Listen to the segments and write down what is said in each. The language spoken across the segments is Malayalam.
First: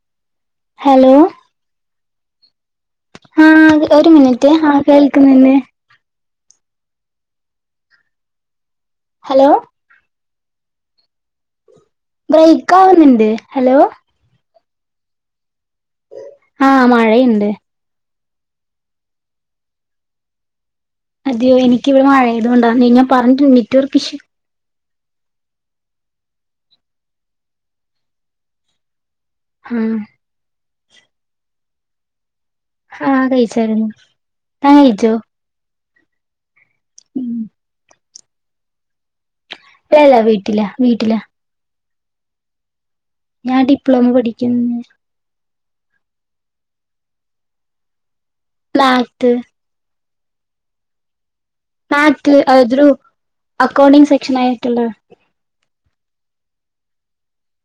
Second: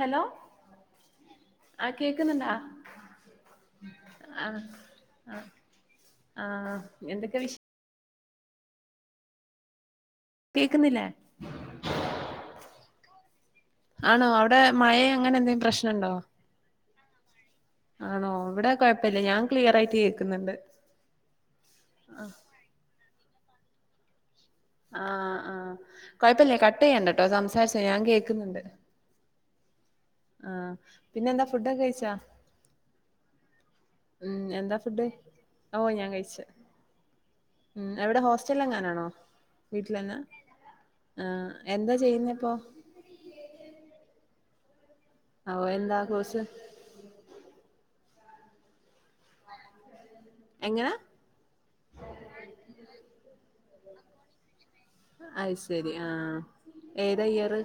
ഹലോ ഹലോ ആ കേക്ക്ന്ന്ണ്ടോ ആ ഒരു മിനിറ്റ് ആ കേൾക്ക്ന്ന്ണ്ട് ആഹ് എന്തൊക്കെ വിഷേ ഹലോ കേക്ക്ന്നില്ലേ ബ്രേക്കാവ്ന്ന്ണ്ട് ഹലോ ആണോ അവിടെ മഴ അങ്ങനെ എന്തെങ്കിലും പ്രശ്നം ഉണ്ടോ ആ മഴയ്ണ്ട് ആണോ ഇവിടെ കൊഴപ്പല്ല ഞാൻ ക്ലിയറായിട്ട് കേക്ക്ന്ന്ണ്ട് അതെയോ എനിക്കിവിടെ മയേതോണ്ട നിങ്ങ പറഞ്ട്ട് നെറ്റ്‌വർക്ക് ശ്യൂ ആഹ് ആഹ് കൊഴപ്പില്ല കട്ട് ചെയ്യണ്ട കേട്ടോ സംസാരിച്ചോ ഞാൻ കേക്ക്ന്ന്ണ്ട് ആ ആ പിന്നെന്താ ഫുഡൊക്കെ കഴിച്ചോ ആഹ് കഴിച്ചായിരുന്നു ഉം താൻ എന്താ ഫുഡ് കഴിച്ചോ ഓ ഞാൻ കഴിച്ച് ഉം ഉം എവടെ ഹോസ്റ്റലെങ്ങാനാണോ വീട്ട്ലെന്നാ ഇല്ലല്ല വീട്ടിലാ വീട്ടിലാ ആ എന്താ ചെയ്യ്ന്നെ ഇപ്പോ ഞാൻ ഡിപ്ലോമ പഠിക്കുന്നു ഓ എന്താ കോസ് [unintelligible] എങ്ങനാ ആ ക്ക് അയ്ദ്രു അക്കൗണ്ടിംഗ് സെക്ഷനായിട്ട്ള്ളെ അത് ശരി ആഹ് ഏതാ അയ്യറ്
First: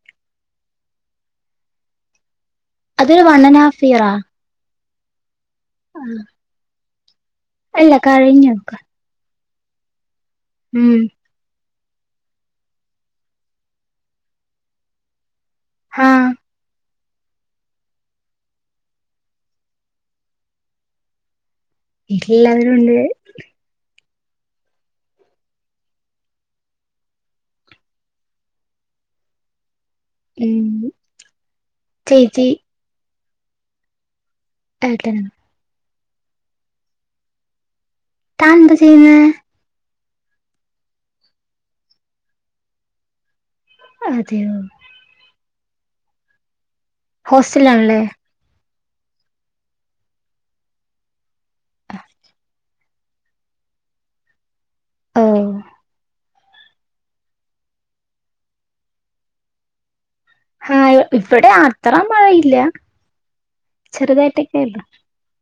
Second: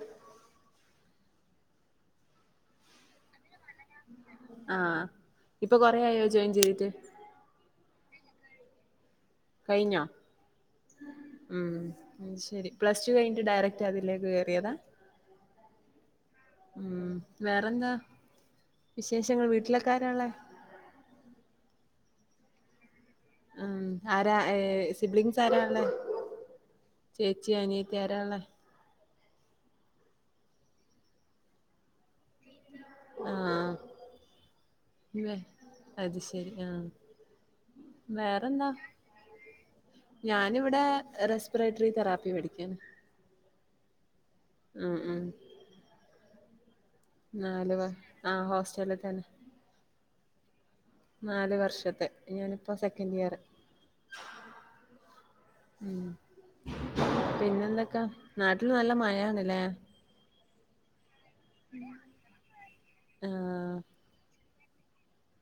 അതൊരു വണ്ണനാ ഫിയറാ ആഹ് ഇപ്പൊ കൊറയായോ ജോയിൻ ചെയ്തിട്ട് അല്ല കഴിഞ്ഞൊക്ക കയ്ഞ്ഞൊ ഉം ഉം അത് ശെരി പ്ലസ് ടു കയ്ഞ്ട്ട് ഡയറക്റ്റ് അതിലേക്ക് കേറിയെതാ ആ ഉം വേറെന്താ വിശേഷങ്ങൾ വീട്ടിലൊക്കാരാള്ളെ എല്ലാവരും ണ്ട് ഉം ആരാ ഏ [unintelligible] സാറാണോ [inaudible] ചേച്ചി അനിയത്തിയാരാള്ളേ? ഉം ചേച്ചി ആഹ് ഏട്ടനും അത് ശെരി ആഹ് താൻ വേറെന്താ എന്താ ചെയ്യുന്നേ ഞാനിവിടെ റെസ്പിറേറ്ററി തെറാപ്പി പടിക്കാണ് അതെയോ ഉം ഉം നാല് വ ഹോസ്റ്റലാണല്ലേ ആ ഹോസ്റ്റല് തന്നെ നാല് വർഷത്തെ ഞാനിപ്പോ സെക്കന്റ് ഇയറ് ഓ ഉം പിന്നെന്തക്കാ നാട്ടില് നല്ല മയാണ്ല്ലേ ആഹ് ഇപടെ അത്ര മഴയില്ല ആഹ് ചെറുതായിട്ടൊക്കെയൊള്ളു.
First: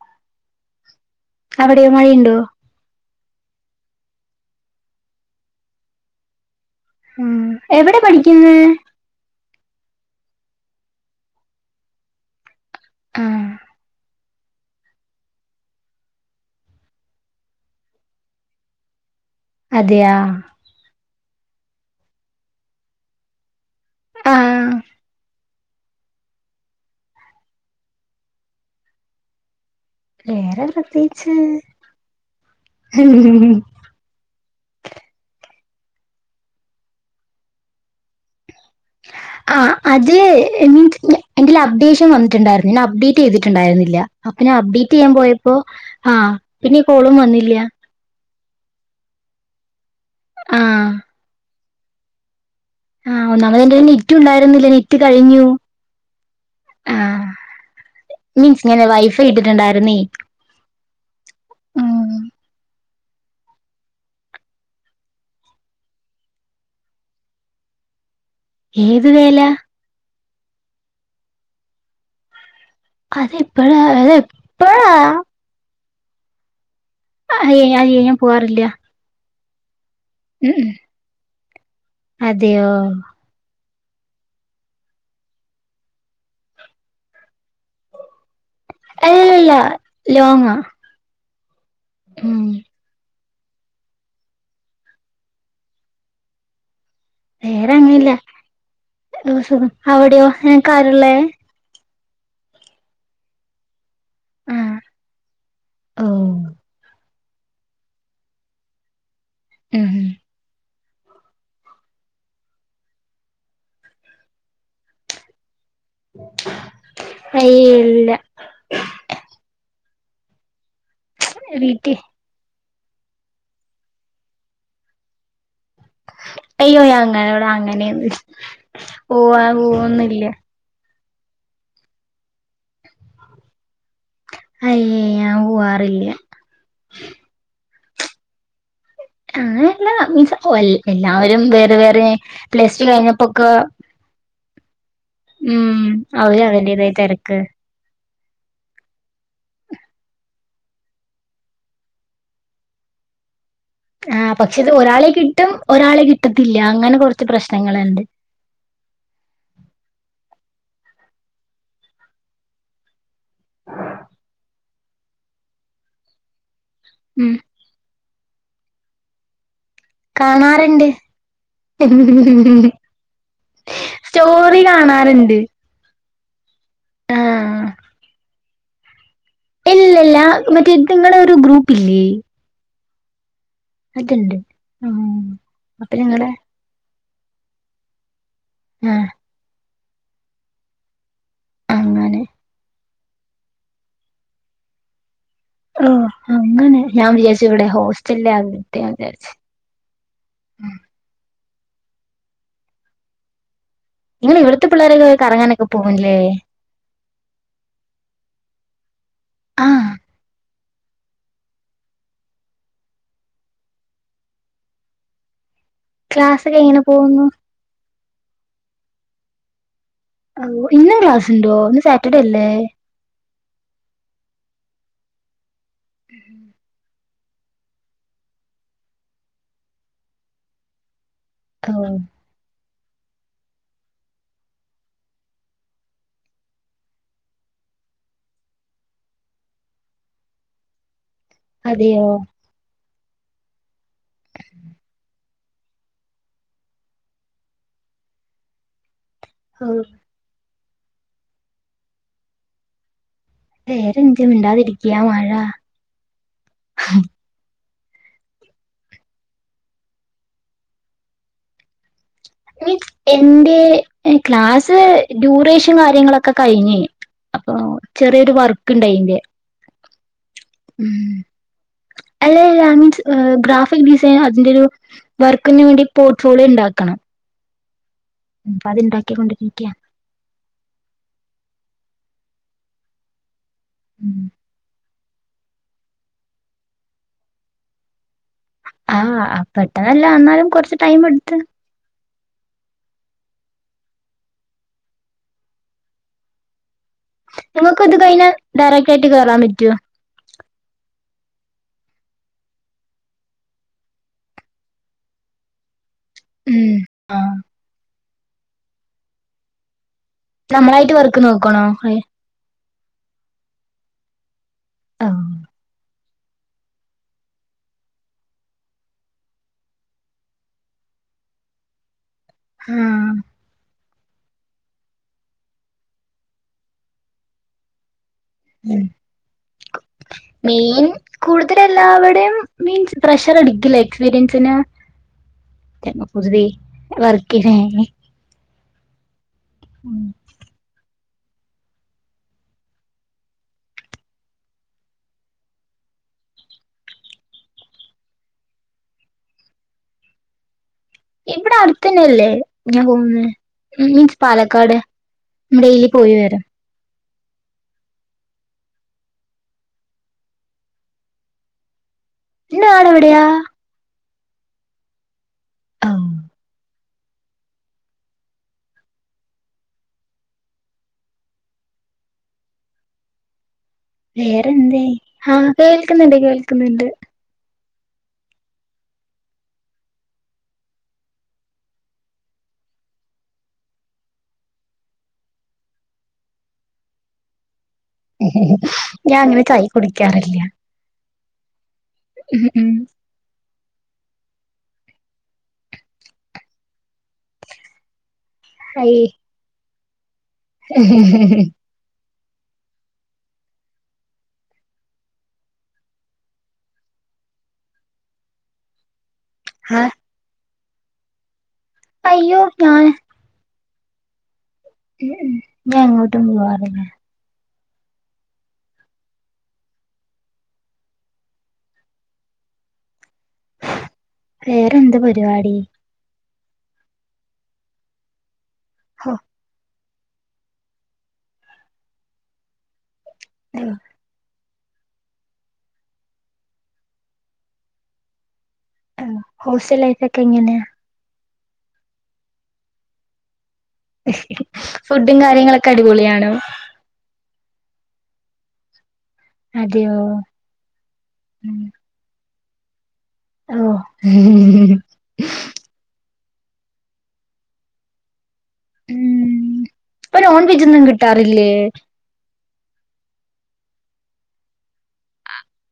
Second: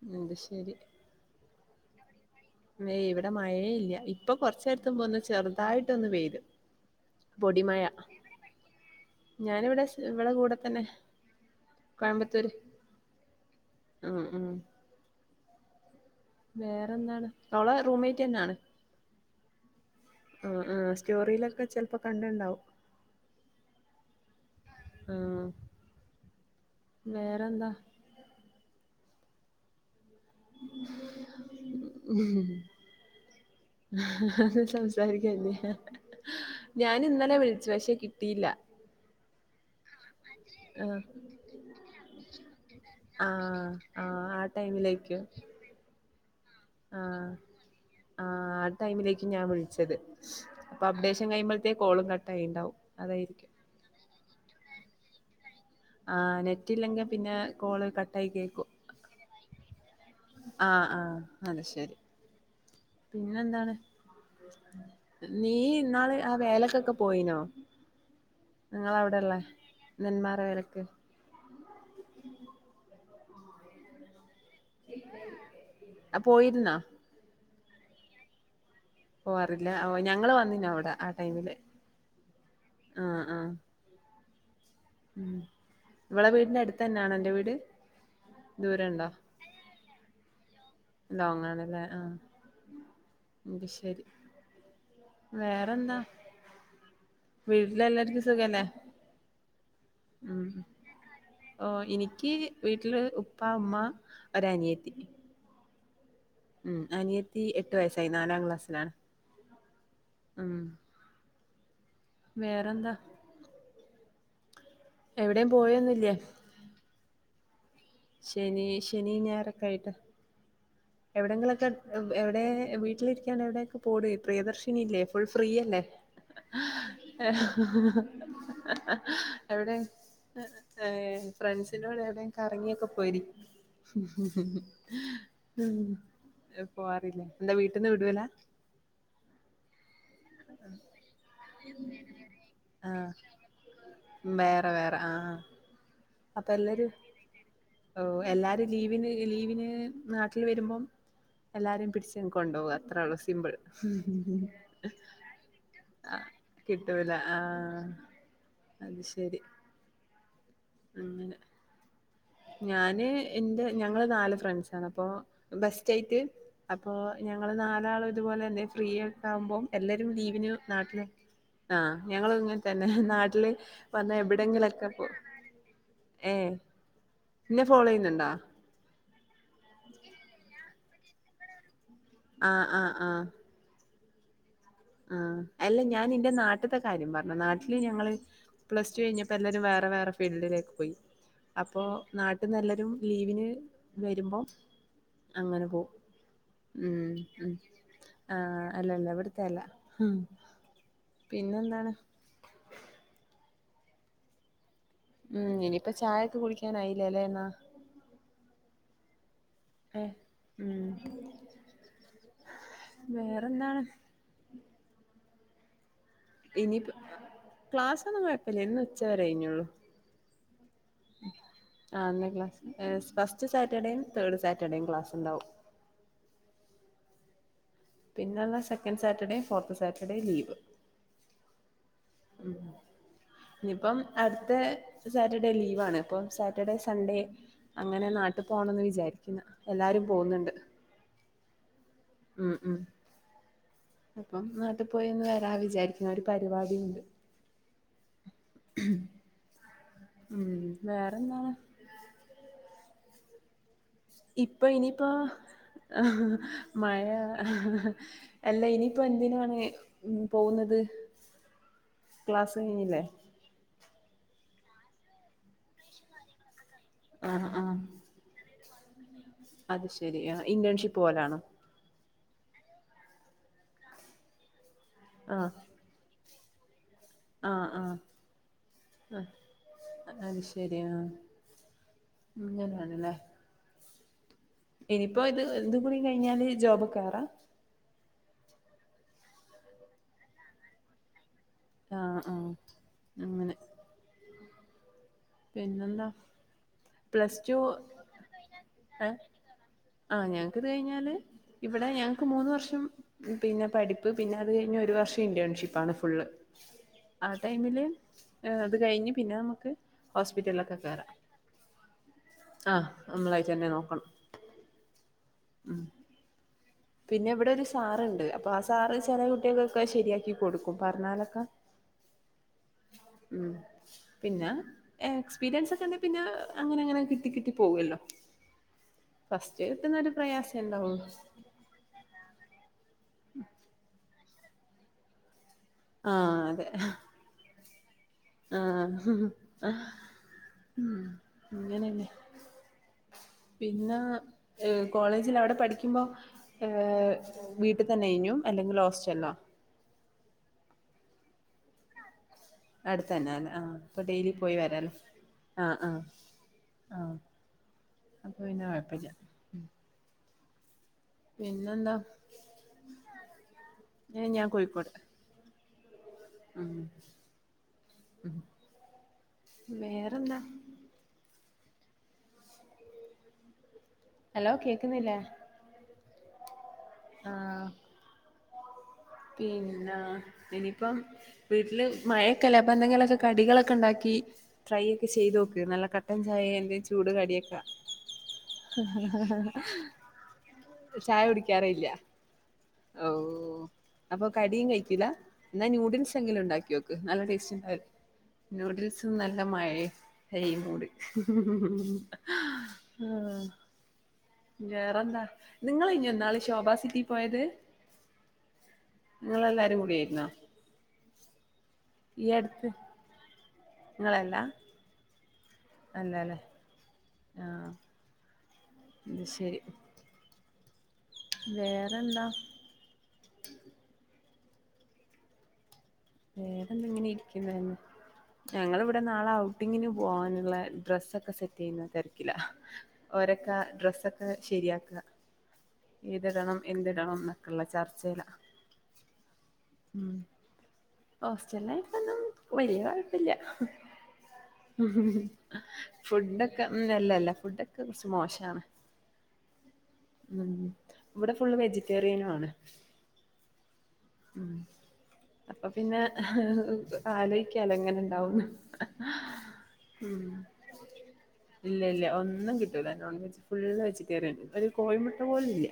[unintelligible] ശരി അവിടെയോ മഴയുണ്ടോ ഏയ് ഇവിടെ മഴയേ ഇല്ല ഇപ്പൊ കൊർച്ച് നേരത്തുമ്പെ ഒന്ന് ചെറുതായിട്ടൊന്ന് പെയ്ത് ഉം പൊടി മയ എവിടെ പഠിക്കുന്നെ ഞാനിവിടെ ഇവളെ കൂടെ തന്നെ കോയമ്പത്തൂര് ആഹ് ഉം ഉം വേറെന്താണ് അവളെ റൂംമ്മേറ്റ് ന്നാണ്. അതെയാ ആ സ്റ്റോറിയിലൊക്കെ ചെലപ്പോ കണ്ട്‌ണ്ടാവും ആ ആ വേറെന്താ? വേറെ പ്രത്യേകിച്ച് സംസാരിക്കന്ന ഞാനിന്നലെ വിളിച്ചു പക്ഷേ കിട്ടിയില്ല ആ അത് ആഹ് എന്റെൽ അപ്ഡേഷൻ വന്നിട്ടുണ്ടായിരുന്നു ഞാൻ അപ്ഡേറ്റ് ആഹ് ചെയ്തിട്ടുണ്ടായിരുന്നില്ല. ആഹ് അപ്പൊ ആ ഞാൻ അപ്ഡേറ്റ് ചെയ്യാൻ പോയപ്പോ ആഹ് ആ ആ ആ ടൈമിലേക്കും ഞാൻ വിളിച്ചത് ആ അപ്പ അപ്ഡേഷൻ കഴുമ്പോഴത്തേക്കോളും കാൾ കട്ടായിണ്ടാവും ആഹ് ഒന്നാമതെന്റെൽ നെറ്റും ഉണ്ടായിരുന്നില്ല നെറ്റ് കഴിഞ്ഞു ആഹ് ആ നെറ്റില്ലെങ്കിൽ പിന്നെ കോള് കട്ടായി മീൻസ് കേക്കും ഞാൻ വൈഫൈ ഇട്ടിട്ടുണ്ടായിരുന്നേ ആഹ് ആഹ് അത് ശരി ഉം പിന്നെന്താണ് നീ ഇന്നാള് ആ വേലക്കൊക്കെ പോയീനോ ഏത് നിങ്ങളവിടെള്ള വേല നെന്മാറ വേലക്ക് അതെപ്പഴാ അതെ പ്പ അ പോയിരുന്നാ അയ്യേ [unintelligible] ഞാൻ പോവാറില്ല പോവാറില്ല ഓ ഞങ്ങള് ഉം ഉം വന്നീനവടെ ആ ടൈമില് അതെയോ ആ ആ ഉം ഇവളെ വീടിന്റെ അടുത്തെന്നാണോ ന്റെ വീട്? ദൂരണ്ടോ അല്ലല്ല ലോങ്ങാ ലോങ്ങണ് ലേ ആഹ് ഉം അത് ശരി വേറെന്താ വേറെ ഒന്നുല്ല വീട്ടിലെല്ലാർക്കും സുഖല്ലേ ഓ സുഖം അവിടെയോ ഉം നിങ്ങക്കാരെള്ളെ? ഓ ഇനിക്ക് വീട്ടില് ഉപ്പ ഉമ്മ ഒരനിയത്തി ആഹ് ഉം അനിയത്തി എട്ട് വയസ്സായി നാലാം ക്ലാസ്സിലാണ് ഉം ഉം വേറന്താ എവിടെയും പോയൊ അയില്ല ശനി ശനി ഞായറൊക്കായിട്ട്. എവിടെയങ്കിലുംക്കെ വീട്ടിൽ എവിടെ വീട്ടിലിരിക്കാണ്ട് എവിടെയൊക്കെ പോട് പ്രിയദർശിനി ഇല്ലേ ഫുൾ ഫ്രീയല്ലേ. അയ്യോ ഞാൻ അങ്ങനെ ഇവിടെ അങ്ങനെയൊന്നും പോവാൻ എവിടെ പോവൊന്നില്ല ഏഹ് ഫ്രണ്ട്സിനോട് എവിടെ കറങ്ങിയൊക്കെ പോയിരി.. അയ്യേ ഞാൻ ഉം പോവാറില്ല പോവാറില്ലേ എന്താ വീട്ടിന്ന് വിടുലാ.. അങ്ങനല്ല. മീൻസ് എല്ലാവരും വേറെ വേറെ പ്ലസ്റ്റു ആ കഴിഞ്ഞപ്പോക്കെ.. വേറെ വേറെ ആഹ് ഉം അവര് അപ്പൊ എല്ലാരും അവരുടേതായ തിരക്ക് ഓഹ് എല്ലാരും ലീവിന് ലീവിന് നാട്ടില് വരുമ്പം. എല്ലാരും പിടിച്ച് കൊണ്ടോക ത്രേള്ളൂ സിമ്പിൾ ആഹ് പക്ഷെ ഇത് ഒരാളെ കിട്ടും ഒരാളെ ആഹ് കിട്ടത്തില്ല അങ്ങനെ കിട്ടൂല കുറച്ച് ആഹ് പ്രശ്നങ്ങളുണ്ട് അത്ശരി അങ്ങനെ ഞാന് ന്റെ ഞങ്ങള് നാല് ഫ്രണ്ട്സാണ് അപ്പൊ ബെസ്റ്റായിട്ട് അപ്പൊ ഉം ഞങ്ങള് നാലാള് ഇതുപോലെ എന്നെ ഫ്രീയൊക്ക ആകുമ്പ എല്ലാരും ലീവിന് കാണാറുണ്ട് നാട്ടില്... ആഹ് ഞങ്ങള് ഇങ്ങൻതന്നെ നാട്ടില് വന്ന സ്റ്റോറി എബിടെങ്കിലൊക്കെ പോ.. കാണാറുണ്ട് ഏഹ് ന്നെ ആഹ് ഫോളോയ്യുന്നുണ്ടോ? ഇല്ല ഇല്ല മറ്റേ നിങ്ങളെ ഒരു ഗ്രൂപ്പ് ഇല്ലേ? ആഹ് ആഹ് ആഹ് അത്ണ്ട് ആഹ് അല്ല ഞാൻ നിന്റെ നാട്ടത്തെ കാര്യം പറഞ്ഞ നാട്ടില് ഞങ്ങള് പ്ലസ് ടു ആഹ് കഴിഞ്ഞ... ഇപ്പോ എല്ലാവരും വേറെ വേറെ ഫീൽഡിലേക്ക് പോയി. അപ്പോ അങ്ങനെ നാട്ടിന്ന് എല്ലാരും.. ലീവിന് വരുമ്പം. അങ്ങനെ പോവും ഓഹ് അങ്ങനെ ഞാൻ ഉം വിചാരിച്ചു ഉം ഇവിടെ ആഹ് ഹോസ്റ്റലിലാകട്ടെ ഞാൻ അല്ലല്ല വിചാരിച്ചു ഇ.. പിന്നെന്താണ് നിങ്ങൾ ഇവിടുത്തെ പിള്ളേൊക്ക കറങ്ങാനൊക്കെ പോകുംല്ലേ ക്കാനായില്ലല്ലേന്നാ. ആഹ് ഉം വേറെന്താണ് ക്ലാസ്സൊക്കെ ഇനിയി എങ്ങനെ പ്പ പോകുന്നു ക്ലാസ്സന്നും കുഴപ്പല്ല്യ ഇന്ന് ഉച്ചവരൊയിഞ്ഞോള്ളൂ. ഓഹ് ഇന്ന് ക്ലാസ്ണ്ടോ ഇന്ന് ആഹ് സാറ്റർഡേല്ലേ ക്ലാസ് ഫസ്റ്റ് സാറ്റർഡയും തേർഡ് സാറ്റർഡേയും ക്ലാസ്ണ്ടാവും. ഉം പിന്നെള്ള second Saturday fourth Saturday leave. ആഹ് ഉം ഉം ഇഞ്ഞിപ്പം അടുത്ത സാറ്റർഡേ ലീവാണ് പ്പം സാറ്റർഡേ സൺഡേ.. അങ്ങനെ നാട്ട് പോണംന്ന് വിചാരിക്കുന്നു എല്ലാരും പോകുന്നുണ്ട്. അതെയോ ഉം അപ്പം നാട്ട് പോയൊന്ന് വരാ വിചാരി.. വേറെ പരിപാടിണ്ട് ആഹ് ഉം വേറെന്താണ്. വേറെന്ത ഇപ്പൊ മിണ്ടാതിരിക്ക ഇനിയിപ്പോ മഴ മഴ അല്ല. ഇനിയിപ്പോന്തിനാണ് പോകുന്നത് ക്ലാസ് മൻ കഴിഞ്ഞില്ലേ എന്റെ ക്ലാസ് ഡ്യൂറേഷ ഫുഡും കാര്യങ്ങളൊക്കെ കഴിഞ് ആഹ് അപ്പൊ ആഹ് ചെറിയൊരു വർക്ക്ണ്ട് അയിന്റെ അത് ശെരി. ആഹ് ഇന്റേൺഷിപ്പ് പോലാണോ? അല്ല ല്ല ഐ മീൻസ് ഗ്രാഫിക് ഡിസൈൻ അതിന്റെ ഒരു ആഹ് വർക്കിന് വേണ്ടി പോട്ട് ഫോളിയോ ഉണ്ടാക്കണം ആഹ് ആഹ് അപ്പൊ അത് ഉണ്ടാക്കിക്കൊണ്ടിരിക്ക അഹ് ശരിയാ അങ്ങനെണല്ലേ. ഉം ഇനിയിപ്പോ ഇത് ഇത് കൂടി കഴിഞ്ഞാല് ജോബ് കയറാ ആഹ [unintelligible] എന്നാലും കുറച്ച് ടൈം എടുത്ത് ആഹ് ആഹ് അങ്ങനെ പിന്നന്താ? നമ്മക്ക് ഇത് കഴിഞ്ഞാ ഡയറക്ട് ആയിട്ട് കേറാൻ പറ്റോ? ആഹ് ഞങ്ങക്ക് ഇത് കഴിഞ്ഞാല് ഇവിടെ ഞങ്ങൾക്ക് മൂന്ന് വർഷം പിന്നെ പഠിപ്പ് പിന്നെ അത് കഴിഞ്ഞ് ഒരു വർഷം ഇൻ്റെൺഷിപ്പാണ്. ഫുള്ള് ആ ടൈമില് അത് കഴിഞ്ഞ് പിന്നെ നമുക്ക് ഹോസ്പിറ്റലിലൊക്കെ നമ്മളായിട്ട് കേറാം വർക്ക് നോക്കണോ ആ നമ്മളായിട്ട് തന്നെ നോക്കണം. [unintelligible] ഉം പിന്നെ ഇവിടെ ഒരു സാറ്ണ്ട് അപ്പൊ ആ സാറ് ചെല കുട്ടികൾക്കെ ശരിയാക്കി കൊടുക്കും പറഞ്ഞാലൊക്കെ. [inaudible] ഹാം ഉം പിന്നെ എക്സ്പീരിയൻസ് ഒക്കെണ്ടങ്കി പിന്നെ അങ്ങനെ അങ്ങനെ കിട്ടി കിട്ടി പോകല്ലോ. ഫസ്റ്റ്ത്തുന്ന ഒരു പ്രയാസേ ഉണ്ടാവള്ളൂ. എല്ലാവരെയും മീൻസ് പ്രഷർടിക്കില്ലേ എക്സ്പീരിയൻസിന്? ആഹ് അതെ [unintelligible] ആഹ് ആഹ് ആ അങ്ങനന്നെ പിന്നെ ഏ കോളേജിൽ അവിടെ പഠിക്കുമ്പോ ഏഹ് വീട്ടിൽ തന്നെ അയ്നു അല്ലെങ്കിൽ ഹോസ്‌റ്റല്ലോ? ഇവിടെ അടുത്തനല്ലേ? [unintelligible] അടുത്ത് പോകുന്ന തന്നെ അല്ലേ ആഹ് അപ്പൊ മീൻസ് ഡെയിലി പോയി പാലക്കാട് വരാല്ലേ ആഹ് ഡെയിലി ആഹ് പോയി വരാം ആഹ് അപ്പൊ പിന്നാ കൊഴപ്പല്ല്യ. പിന്നെന്താ നാടെവിടെയാ ഏ ഞാൻ കോഴിക്കോട്. ഓ ഉം ഉം വേറെന്താ [inaudible] ഹലോ വേറെന്തേ കേക്കുന്നില്ലേ ആഹ് കേൾക്ക്ന്ന്ണ്ട് കേൾക്ക്ന്ന്ണ്ട്. ആഹ് പിന്നെ ഇനിയിപ്പം വീട്ട്ല് മഴയൊക്കെല്ലേ അപ്പൊ എന്തെങ്കിലുക്കെ കടികളൊക്കെ ഉണ്ടാക്കി ട്രൈ ഒക്കെ ചെയ്തു നോക്ക് നല്ല കട്ടൻ ചായ എന്തെ ചൂട് കടിയക്കാ ഞാൻ അങ്ങനെ ചായ് കുടിക്കാറില്ല. ചായ കുടിക്കാറേ ഇല്ല ഉം ഉം. അവ് അപ്പൊ കടിം കഴിക്കില്ല. എന്നാൽ ന്യൂഡിൽസ് എങ്കിലും ഉണ്ടാക്കി നോക്ക് നല്ല ടേസ്റ്റ് ഉണ്ടാവില്ലെ. ഐ. നൂഡിൽസ് നല്ല മഴേ ഹൈ മൂട്. ഹാ ആഹ് വേറെന്താ നിങ്ങളെനോ ഇന്നാള് ശോഭാ സിറ്റി പോയത്. നിങ്ങളെല്ലാരും ആ, കൂടിയായിരുന്നോ? ഈ അയ്യോർ അടുത്ത് ക നിങ്ങളല്ല ഉം ഉം ഞാൻ അങ്ങോട്ടും അല്ലല്ലേ പോവാറില്ല. ആഹ് ഇ ശരി വേറെന്താ [inaudible] വേറെന്ത പരിപാടി വേറെ എന്തങ്ങനെ ഇരിക്കുന്നന്നെ ഞങ്ങിവിടെ ഹോ, നാളെ ഔട്ടിങ്ങിന് പോവാനുള്ള ഡ്രസൊക്കെ സെറ്റ് ചെയ്യുന്ന തെരിക്കില ഓരൊക്കെ ഏ, ഡ്രസ്ക്കെ ശരിയാക്കുക ഏത്ടണം എന്തിടണം എന്നൊക്കെയള്ള ചർച്ചയില ആഹ് ഹോസ്റ്റൽ ലൈഫക്കെ എങ്ങനെയ ഹോസ്റ്റൽ ലൈഫ് ഒന്നും വലിയ കുഴപ്പില്ല ഫുഡും കാര്യങ്ങളൊക്കെ അടിപൊളിയാണോ ഫുഡൊക്കെ നല്ലല്ല ഫുഡൊക്കെ കുറച്ച് മോശാണ് അതെയോ ഉം ഇവിടെ ഫുള്ള് വെജിറ്റേറിയനും ആണ് ഉം ഓഹ് അപ്പൊ പിന്നെ ആലോചിക്കാലൊ അങ്ങനെ ഇണ്ടാവുന്നു ഉം ഇപ്പൊ ഉം നോൺ വെജ് ഒന്നും കിട്ടാറില്ലേ ഇല്ല ഇല്ല ഒന്നും കിട്ട നോൺ വെജ് ഫുള് വെജ കയറുണ്ട് ഒരുര് കോഴിമുട്ട പോലും ഇല്ല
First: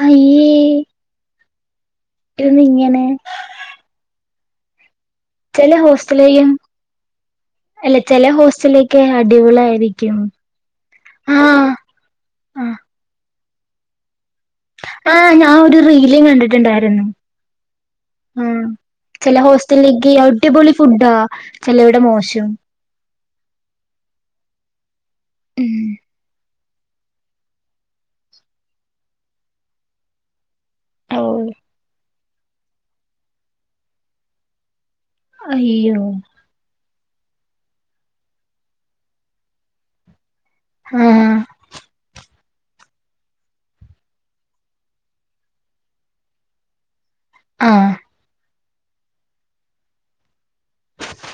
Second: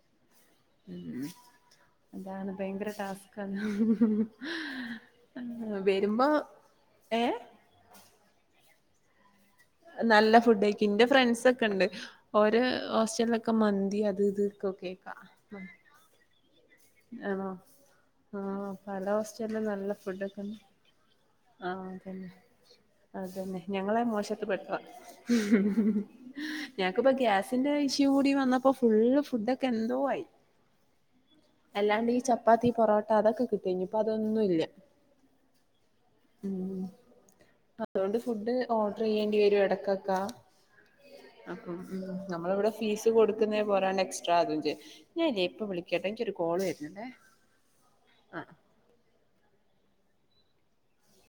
അയ്യേ ഉം അതാണ് ഇതെന്താ ഭയങ്കര ഇങ്ങനെ ടാസ്ക് ആഹ് ചെല വരുമ്പോ ഹോസ്റ്റലിലും ഏഹ് അല്ല ചെല ഹോസ്റ്റലില് ഒക്കെ അടിപൊളി നല്ല ഫുഡ് ആയി ഇന്റെ ഫ്രണ്ട്സ് ഒക്കെ ഉണ്ട് ഓര ആഹ് ഹോസ്റ്റലക്കെ ഒക്കെ മന്തി അത് ഇത് കേക്കാ ആഹ് ഞാന് ഒരു റീല് കണ്ടിട്ടുണ്ടായിരുന്നു ആണോ ആഹ് പല ചെല ഹോസ്റ്റലിലും നല്ല ഹോസ്റ്റലിലേക്ക് ഫുഡൊക്കെ അടിപൊളി ഫുഡാ ആഹ് ചെലവിടെ തന്നെ മോശം അതന്നെ ഞങ്ങളെ മോശത്ത് പെട്ട ഉം ഞനക്കിപ്പോ ഗ്യാസിന്റെ ഇഷ്യൂ കൂടി വന്നപ്പോ ഫുള് ഫുഡൊക്കെ എന്തോ ആയി ഓഹ് അല്ലാണ്ട് ഈ ചപ്പാത്തി പൊറോട്ട അതൊക്കെിട്ട ഇഞ്ഞിപ്പൊ അതൊന്നുല്ല അയ്യോ ഉം അതുകൊണ്ട് ഫുഡ് ഓർഡർ ചെയ്യേണ്ടി വരും ഇടക്കക്കാ ആഹ് അപ്പം ഉം നമ്മള് ഇവിടെ ഫീസ് കൊടുക്കുന്നേ പോലെ എക്സ്ട്രാ അതും ചെയ ഞാനൻല്ലേ ഇപ്പൊ വിളിക്കട്ടോ എനിക്കൊരു കോള് വരുന്നല്ലേ ആഹ് ആഹ് ഉ